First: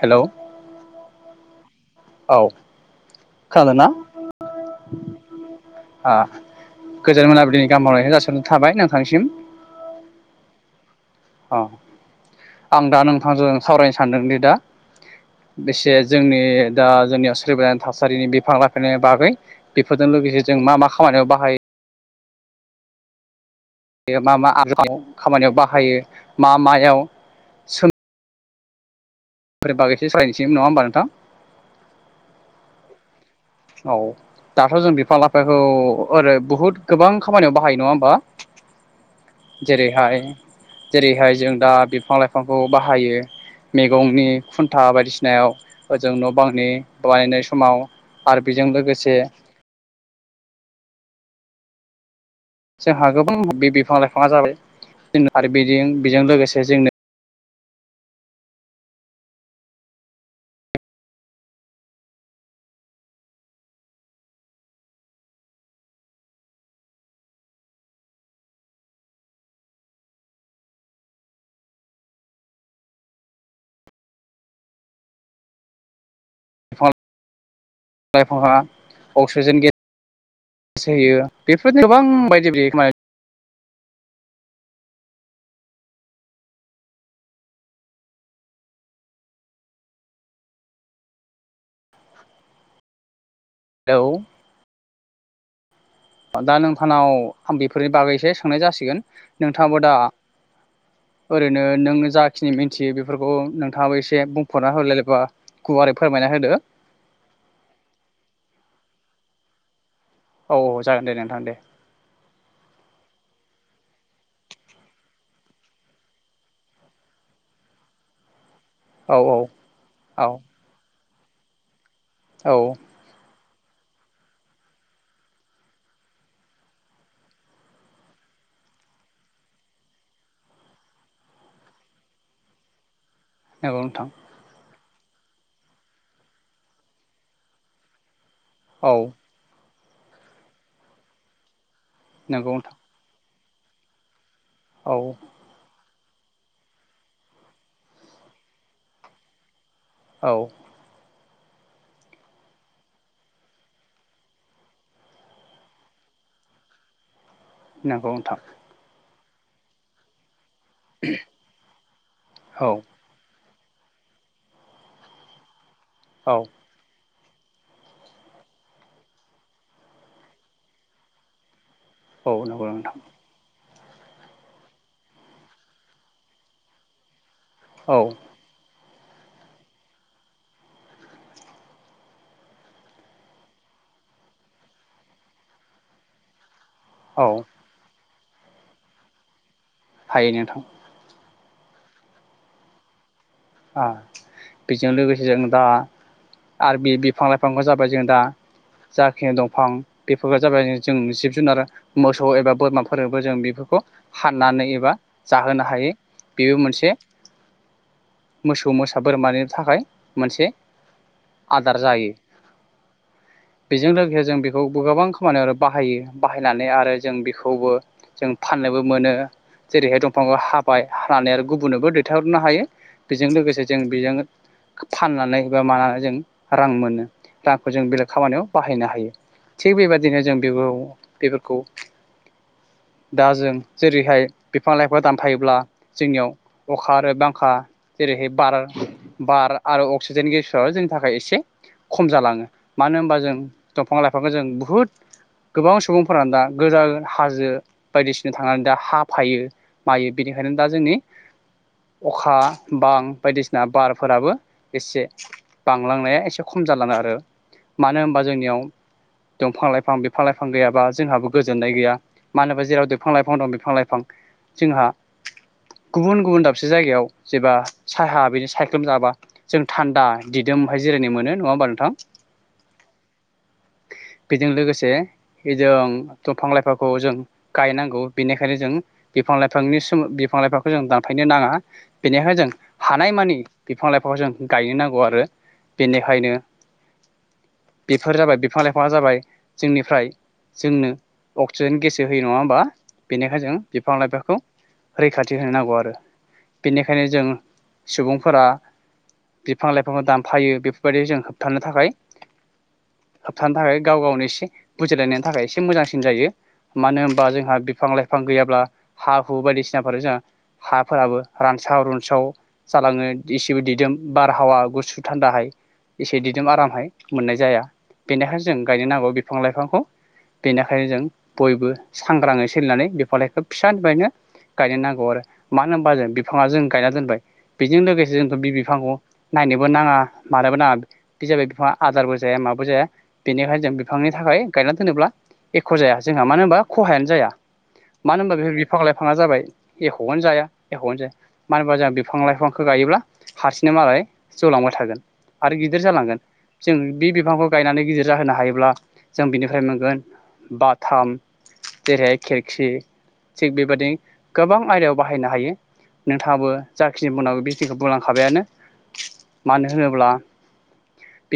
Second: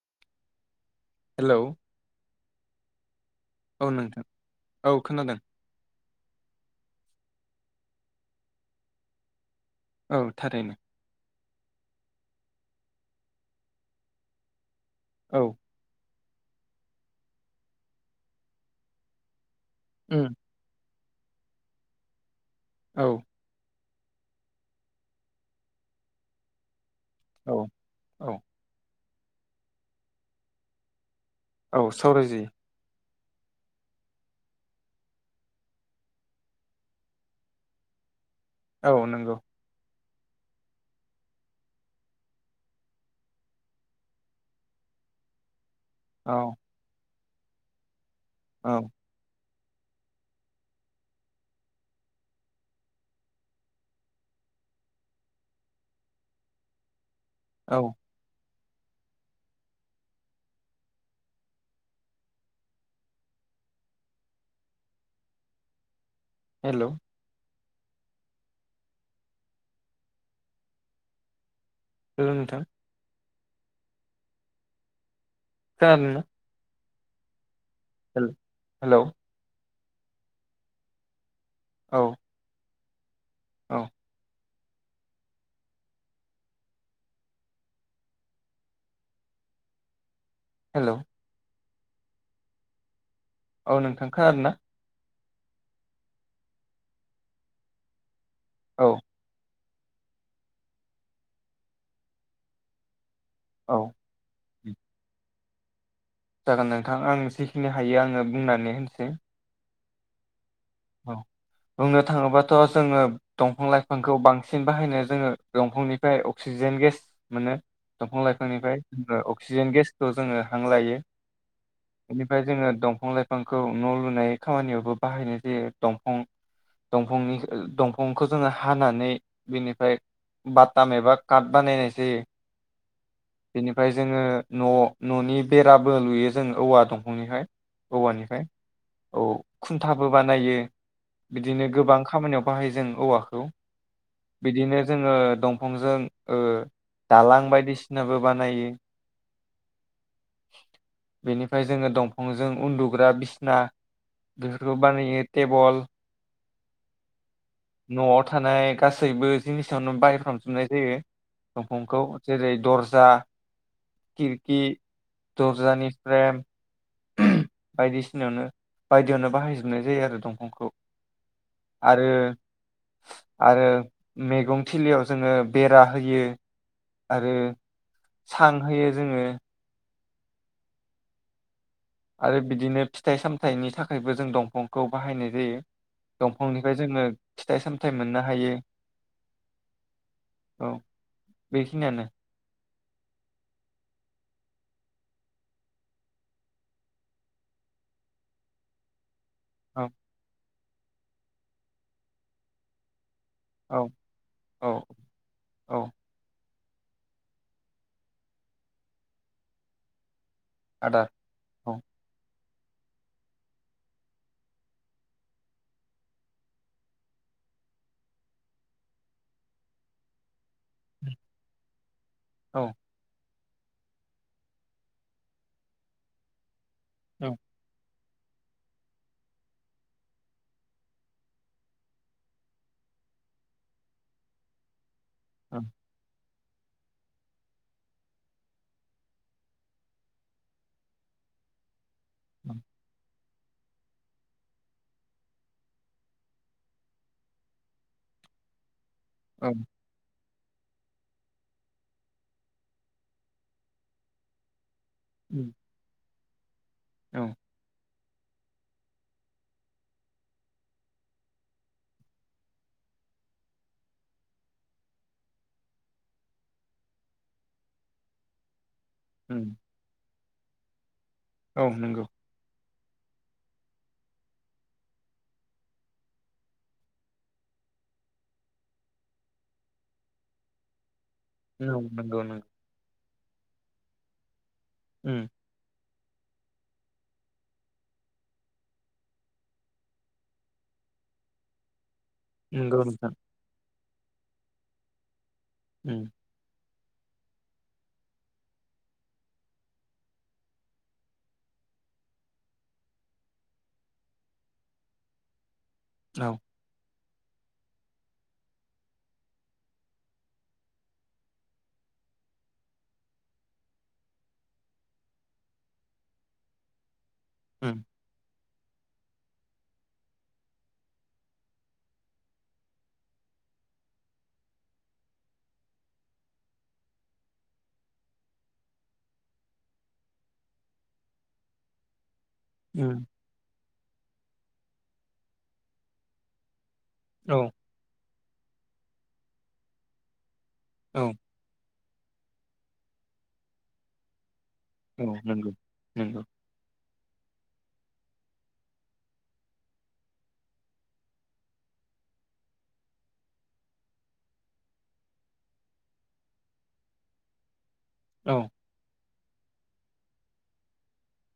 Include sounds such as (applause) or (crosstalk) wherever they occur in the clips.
Hello. Hello. औ खोनादों ना औ नोंथां औ खोनादों ओ गोजोन मोना नि गामहामलायनायखौ जासि हरनाय थाबाय नोंथांनिसिम। औ थारैनो। अ आं दा नोंथांजों सावरायनो सानदोंदि दा औ बेसे जोंनि दा जोंनियाव सोलिबाय थानाय थासारिनि बिफां लाइफायनायनि बागै बेफोरजों उम लोगोसे जों मा मा खा खामानियाव बाहायो औ। बेयो मा मा (unintelligible) खामानियाव बाहायो मा मायाव? औ औ। (unintelligible) बागै एसे सावरायनोसै नङा होमबा नोंथां? औ सावरायजायो। औ दाथ' जों बिफां लाइफांखौ ओरै बुहुद गोबां खामानियाव बाहायो नङा होमबा? औ नंगौ। जेरैहाय जेरैहाय जों दा बिफां लाइफांखौ बाहायो मैगंनि खुन्था बायदिसिनायाव। ओजों न' औ बांनि बानायनाय समाव आरो बेजों औ लोगोसे जोंहा गोबां बे बिफां लाइफाङा जाबाय जों आरो बिदिं बेजों लोगोसे जोंनो औ। हेल'। हल' नोंथां। खोनादों ना? लाइफांआ हेलौ अक्सिजेन गे (unintelligible) बेफोर औ गोबां बायदि (unintelligible) औ। हेल'। औ नोंथां खोनादों ना? दा नोंथांनाव आं बेफोरनि बागै थांनाय औ जासिगोन नों थाङाबो दा ओरैनो नों जाखिनि मिथियो बे फोरखौ औ नोंथाङाबो एसे बुं फुरना हो जेनेबा गुवारै फोरमायना होदो जागोन नोंथां आं जेखिनि हायो आङो बुंनानै होनोसै। औ जागोन दे औ नोंथां दे बुंनो थाङोबाथ' जोङो दंफां लाइफांखौ बांसिन बाहायनो जोङो दंफांनिफ्राय अक्सिजेन गेस मोनो दंफां लाइ फांनिफ्राय औ ओ औ अक्सिजेन गेसखौ औ जोङो हां लायो। बेनिफ्राय औ जोङो दंफां लाइ फांखौ न' लुनाय खामानियावबो बाहायनाय जायो। दंफां दफांनि दंफांखो जोङो हानानै बिनिफाय बाटाम एबा काट बानायनाय जायो। नंगौ बेनिफाय नोंथां जोङो न' न'नि बेराबो लुयो जों औवा दंफांनिफाय औवानिफाय। औ। खुन्थाबो बानायो। बिदिनो गोबां खामानियाव नंगौ नोंथां बाहायो जों औवाखौ। बिदिनो औ जोङो दंफांजों ओ दालां बायदिसिनाबो बानायो। औ। बेनिफाय जोङो दंफांजों उन्दुग्रा बिसना बेफोरखौ बानायो। टेबल नंगौ न'आव नोंथां थानाय गासै गासैबो जिनिसआवनो बायहाफ्राम जुबनाय जायो। दंफांखौ जेरै औ दर्जा, किरकि, दरजानि प्रेम औ बायदिसिनायावनो बायदियावनो बाहायजोबनाय जायो आरो दंफांखौ। आरो औ नंगौ नोंथां आरो मेगं थिलियाव जोङो बेरा होयो आरो औ सां होयो। जोङो आरो बिदिनो फिथाइ सामथाइनि थाखायबो जों दंफांखौ बाहायनाय जायो। दंफांनि फाय जोङो औ फिथाइ सामथाइ मोननो हायो। हायो नोंथां। बे खिनियानो ओ बेजों लोगोसे जों दा आरो बे बिफां लाइफांखौ जाबाय जों दा जा बे दंफां औ बेफोर जाबाय। जों जिब जुनार मोसौ एबा बोरमाफोर जों बेफोरखौ औ हाननानै औ एबा जाहोनो औ हायो। बेबो मोनसे मोसौ मोसा बोरमानि थाखाय मोनसे आदार औ आदार जायो। बेजों लोगोसे जों बेखौ गोबां खामानियाव बाहायो बाहायनानै आरो जों बेखौबो, जों फाननोबो मोनो जेरैहाय दंफांखौ हाबाय हानानै आरो गुबुननोबो दै हरनो हायो। औ बेजों लोगोसे जों बेजों फाननानै बा मानानै जों। रां मोनो रांखौ जों बेलेग खामानियाव बाहायनो हायो थिग बेबायदिनो जों बेफोरखौ दा जों जेरैहाय बिफां-लाइां। दानफायोब्ला औ जोंनियाव अखा आरो बांखा जेरैहाय बार-बार आरो अक्सिजेन गेस जोंनि थाखाय एसे खम जालाङो औ मानो होनबा जों दंफां-लाइफांखौ जों बुहुत गोबां सुबुंफोरानो दा गोजा हाजो बायदिसिना थांनानै दा हा फयो औ मायो बिनिखायनो दा जोंनि अखा बां बायदिसिना बारफोराबो एसे उम, बांलांनाय एसे खम जालाङो आरो औ मानो होन बा जोंनियाव दंफां-लाइफां बिफां-लाइफां गैयाबा, जोंहाबो गोजोननाय गैया मानो होनोबा जेराव बिफां-लाइफां दं बिफां-लाइफां जोंहा गुबुन-गुबुन दाबसे जायगायाव। जेबा साहा बेनि साय एखोम जाबा उम, जों थान्दा। दिदोमैय जिरायनो मोनो नङा होमबा औ नोंथां? नंगौ बेजों लोगोसे जों दंफां-लाइफांखौ जों गायनांगौ बेनिखायनो जों बिफां-लाइफांनिसी बिफां-लाइफांखौ जों दान थायनो नाङा नंगौ नंगौ बेनिखायनो नंगौ जों हानायमानि बिफां-लाइफांखौ जों‌ गायनो नांगौ आरो उम, बेनिखायनो बेफोर जाबाय बिफां-लाइफाङा जाबाय जोंनिफ्राय जोंनो अक्सिजेन गेस जों होयो नङा होमबा नंगौ नोंथां बेनिखायनो जों बिफां-लाइफांखौ रैखाथि थि होनो नांगौ आरो। उम, बेनिखायनो जों सुबुंफोरा बिफां-लाइफांखौ दानफायो बेफोरबायदि जों होबथानो थाखाय होबथानो थाखाय गाव-गावनि एसे बुजिलायनायनि थाखाय एसे मोजांसिन जायो औ मानो होन बा जोंहा बिफां लाइफां गैयाब्ला हा हु बायदिसिनाफोर जोंहा हाफोराबो रानस्राव-रुनस्राव जालाङो इसेबो दिदोम बारहावा गुसु थान्दाहाय एसे दिदोम आरामहाय मोननाय जाया उम, बेनिखायनो जों गायनो नांगौ बिफां-लाइफांखौ बेनिखायनो जों बयबो सांग्रांयै सोलिनानै बिफां-लाइफांखौ फिसानिफ्रायनो गायनो नांगौ आरो मानो होनबा जों बिफाङा जों गायना दोनबाय बेजों लोगोसे जोंथ' बि बिफांखौ नायनोबो नाङा मानोबो नाङा बे जाबाय बिफाङा आदारबो जाया माबो जाया उम, बेनिखायनो जों बिफांनि थाखाय गायना दोनोब्ला एख' जाया जोंहा मानो होनबा खहायानो जाया औ मानो ओमबा बिफां लाइफाङा जाबाय एख'आनो जाया एख'आनो औ जाया (unintelligible) बिफां लाइफांखौ गायोब्ला हारसिंनो मालाय जौलांबाय थागोन औ नंगौ आरो गिदिर जालांगोन नंगौ जों बि बिफांखौ गायनानै गिदिर जाहोनो हायोब्ला जों बिनिफ्राय मोनगोन बाथाम जेरैहाय खिरखि थिग बेबायदि गोबां आयदायाव बाहायनो हायो। नोंथाङाबो जाखिनि बुंनांगो बि औ बुंलांखाबायानो मानो होनोब्ला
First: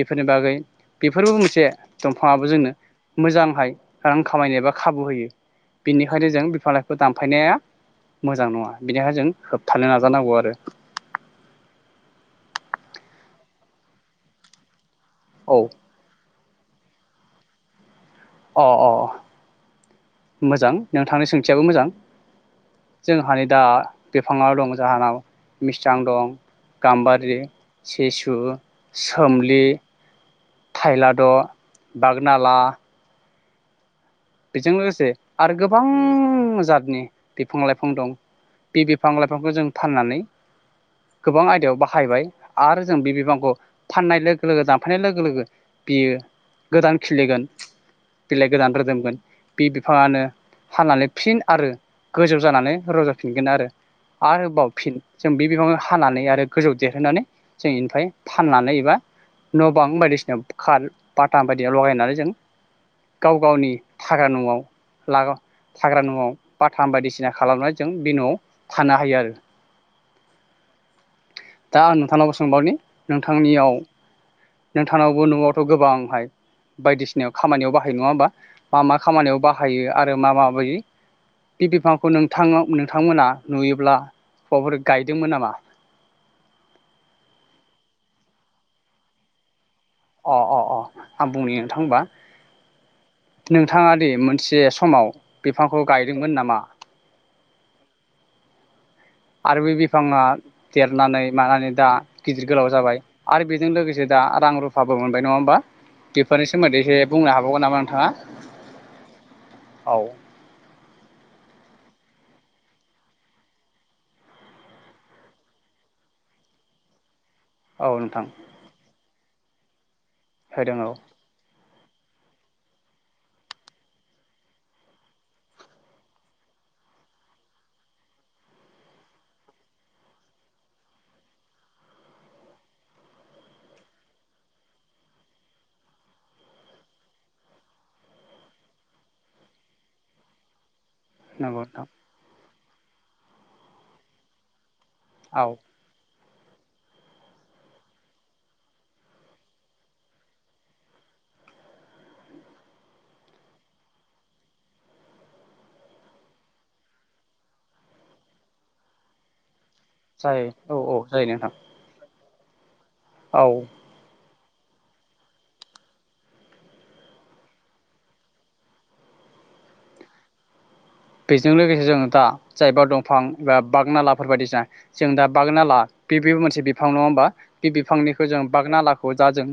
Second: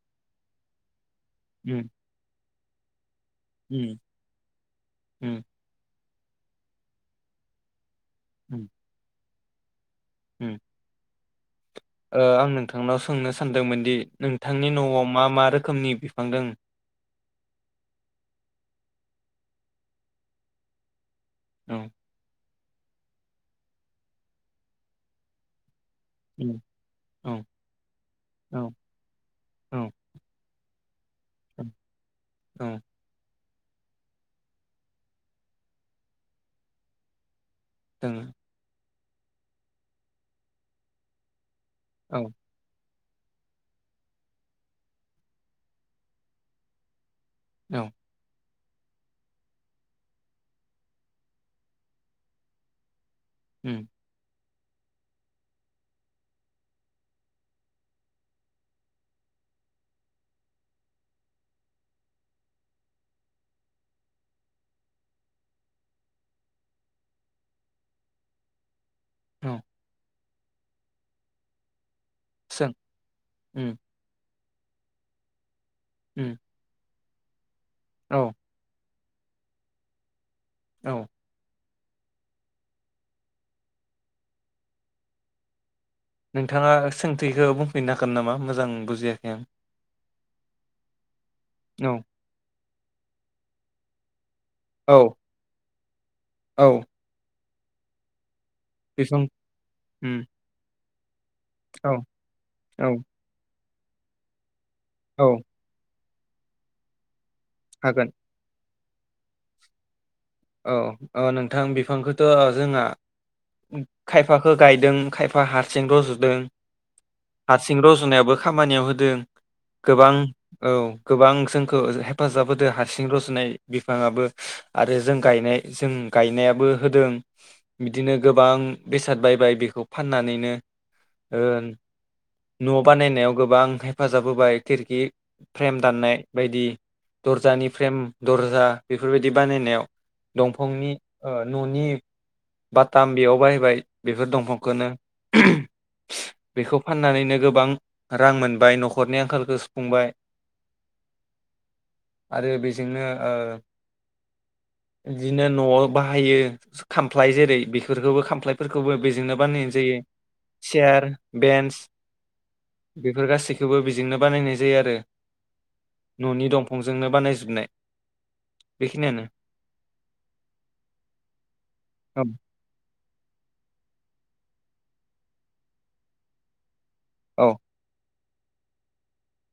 बिफोरनि बागै बेफोरबो मोनसे उम, दंफाङाबो जोंनो मोजांहाय उम, रां खामायनो एबा खाबु होयो उम, बिनि खायनो जों बिफां लाइफांखौ दानफायनाया मोजां उम, नङा बिनिहा जों थानो नाजानांगौ आरो उम। ओ आं नोंथांनाव सोंनो सानदोंमोन दि नोंथांनि नआव मा मा औ रोखोमनि बिफां दों अ अ मोजां नों थांनि सोंथियाबो औ मोजां। जोंहानि दा बिफाङाव दं जाहानाव मिस सां दं उम, औ गाम्बारि सिसु औ सोमलि औ थाइलाद' औ बागनाला औ बिजों लोगोसे आरो गोबां जादनि बिफां लाइफां दं दोङो बे बि बिफां लाइफांखौ जों फाननानै गोबां आयदायाव, औ बाहायबाय आरो जों बे फाननाय लोगो लोगो दानफायनाय लोगो लोगो बियो गोदान खिलिगोन औ बेलेग गोदान रोदोमगोन, बि बिफाङानो फाननानै फिन आरो गोजौ जानानै रज' फिनगोन आरो उम, आरोबाव फिन जों बे हानानै आरो गोजौ देरहोनानै जों इनिफाय फाननानै एबा न'बां बायदिसिना खाल बाटाम बायदि लगायनानै जों गाव गावनि थाग्रा न'आव लाग थाग्रा न'आव बाथाम बायदिसिना खालामनानै जों बि न'आव थानो हायो आरो औ दा नु थांनावबो सों सोंबावनि उम, नोंथांनियाव नोंथांङावबो न'आव, थ' गोबांहाय उम, बायदिसि खामानियाव बाहायो नङा होमबा औ मा मा? खामानियाव बाहायो आरो मा मा? बै। औ बे बिफां नोंथाङा सोंथिखौ बुंफैनो हागोन नामा मोजां बुजियाखै आं। अ अ अ। आं बुंनि नोंथां होनबा। नोंथाङा दे मोनस जे औ समाव बिफां। गायदोंमोन नामा? औ बिफां आरो बे बिफाङा। उम देरनानै। मानानै दा औ गिदिर गोलाव औ जाबाय आरो बे। जों लोगोसे दा रां रुफ फाबो औ मोनबाय नङा होमबा? बेफोरनि सोमोन्दै एसे। बुंनो हाबावगोन नामा नोंथाङा? हागोन औ। औ अ नोंथां बिफांखौथ' जोंहा खायफाखो गायदों खायफा हारसिं रज'दों। हारसिं औ नोंथां रज'नायाबो खामानियाव होदों। गोबां औ गोबां सों हेफाजाब होदो हारसिं रजनाय बिफाङाबो आरो। जों गायनाय जों गायनायाबो होदों बिदिनो गोबां बेसाद बायबाय बेखौ फाननानैनो ओ- न' बानायनायाव गोबां हेफाजाब होबाय खिरखि फ्रेम दाननाय बायदि दरजानि फ्रेम दर्जा बेफोरबायदि बानायनायाव। दंफांनि। ओ नंगौ नोंथां न'नि। बाटाम बेयाव बाहायबाय बेफोर दंफांखौनो। औ बेखौ फाननानैनो गोबां रां मोनबाय न'खरनि आंखालखौ सुफुंबाय आरो बेजोंनो ओ- बिदिनो न'आव बाहायो खामफ्लाय जेरै बेफोरखौबो खामफ्लायफोरखौबो बेजोंनो बानायनाय। दि जायो औ औ चियार जायो नोंथां बेन्स। बेफोर औ गासैखौबो बेजोंनो बानायनाय। जायो आरो न'नि दंफांजोंनो बानायजोबनाय बेखिनियानो। बेजों लोगोसे जों दा जायबा दं फां बा बागनालाफोर बायदि जा जों दा बागनाला बे बेबो मोनसे बि फां नङा होमबा औ बे बिफांनि होजों बागनाालाखौ जाजों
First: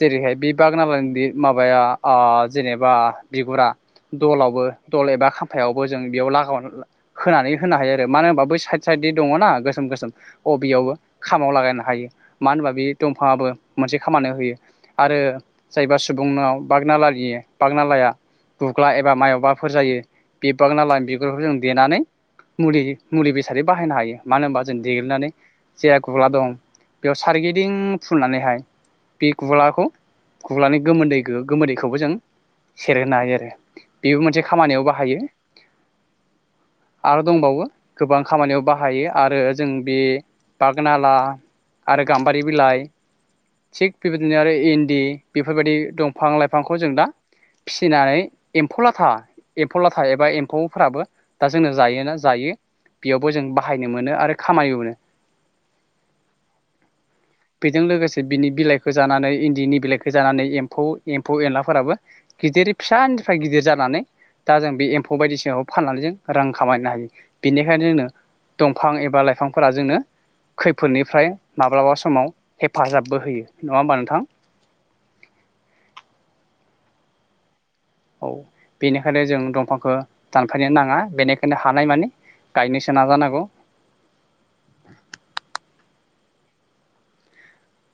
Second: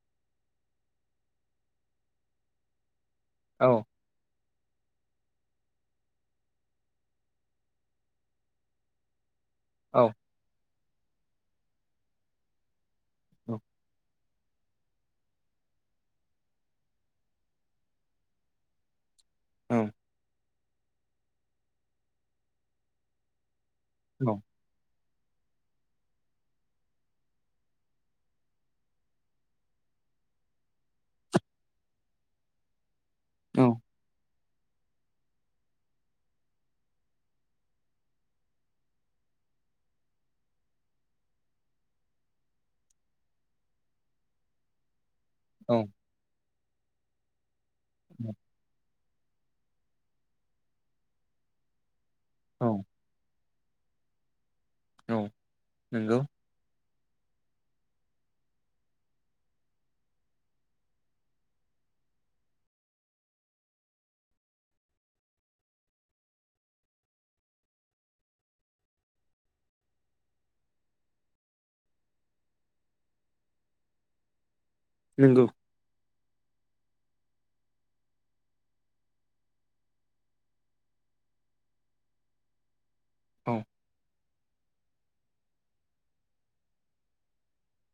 जेरैहाय बे बागनालानि बे माबाया ओ जेनेबा औ बिगुरा दलाव (unintelligible) दल एबा खाम्फायाव (unintelligible) जों बेयाव लागाव होनानै होनो हायो आरो मानो होनबा बै साइद साइदनि दङना गोसोम औ गोसोम अबियावबो खामाव लागायनो हायो मानो होनबा बेयो दंफाङाबो औ मोनसे खामानो होयो आरो जायबा सुबुंनाव बागनालानि बागनालाया गुग्ला एबा मायाव माबाफोर जायो बिबागनालानि बिगुरफोरखौ जों देनानै मुलि मुलि बेसादै बाहायनो हायो औ मानो होनबा जों देग्लिनानै जेहा गुगला दं बेयाव सारगिदिं फुननानैहाय बे गुगलाखौ गुलानि गोमोदै गोमोदैखौबो जों खेर होनो हायो आरो बेबो मोनसे खामानियाव बाहायो आरो दंबावो गोबां खामानियाव बाहायो आरो जों बे बागनाला आरो गाम्बारि बिलाइ थिग बेबायदिनो आरो इन्दि बेफोरबायदि औ दंफां लाइफ बिफांखौ जों दा फिसिनाय एम्फौ लाथा एम्फौ लाथ एबा एम्फौफोराबो दा जोंनो जायोना जायो औ बेयावबो जों बा बाहायनो मोनो आरो खामानिबो मोनो औ नोंगौ बेजों लोगोसे बिनि बिलाइखौ जानानै इन्दिनि बिलाइखौ जानानै एम्फौ एम्फौ एनलाफोराबो गिदिर फिसानिफ्राय गिदिर जानानै दा जों बे एम्फौ बायदिसिनाखौ फाननानै जों रां खामायनो हायो बिनिखायनो जोंनो दंफां एबा लाइफांफोरा जोंनो खैफोदनिफ्राय माब्लाबा समाव हेफाजाबबो होयो नङा होमबा नोंथां? नोंगौ औ बेनिखायनो जों दंफांखौ दानफायनो नाङा बेनिखायनो हानाय मानि गायनोसो नाजा नांगौ औ (unintelligible)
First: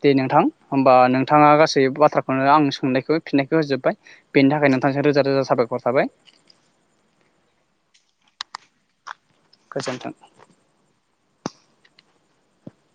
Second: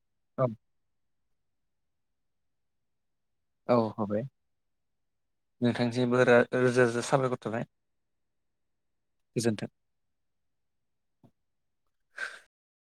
दे नोंथां औ होमबा नों नोंथाङा गासै बाथ्राखौनो आं सोंनायखो फिननायखौ औ होजोब्बाय हाबाय बेनि थाखाय नोंथांजों रोजा रोजा साबायखर थाबाय। नोंथांसिमबो रोजा रोजा साबायखर थाबाय गोजोन्थों गोजोनथों (inaudible)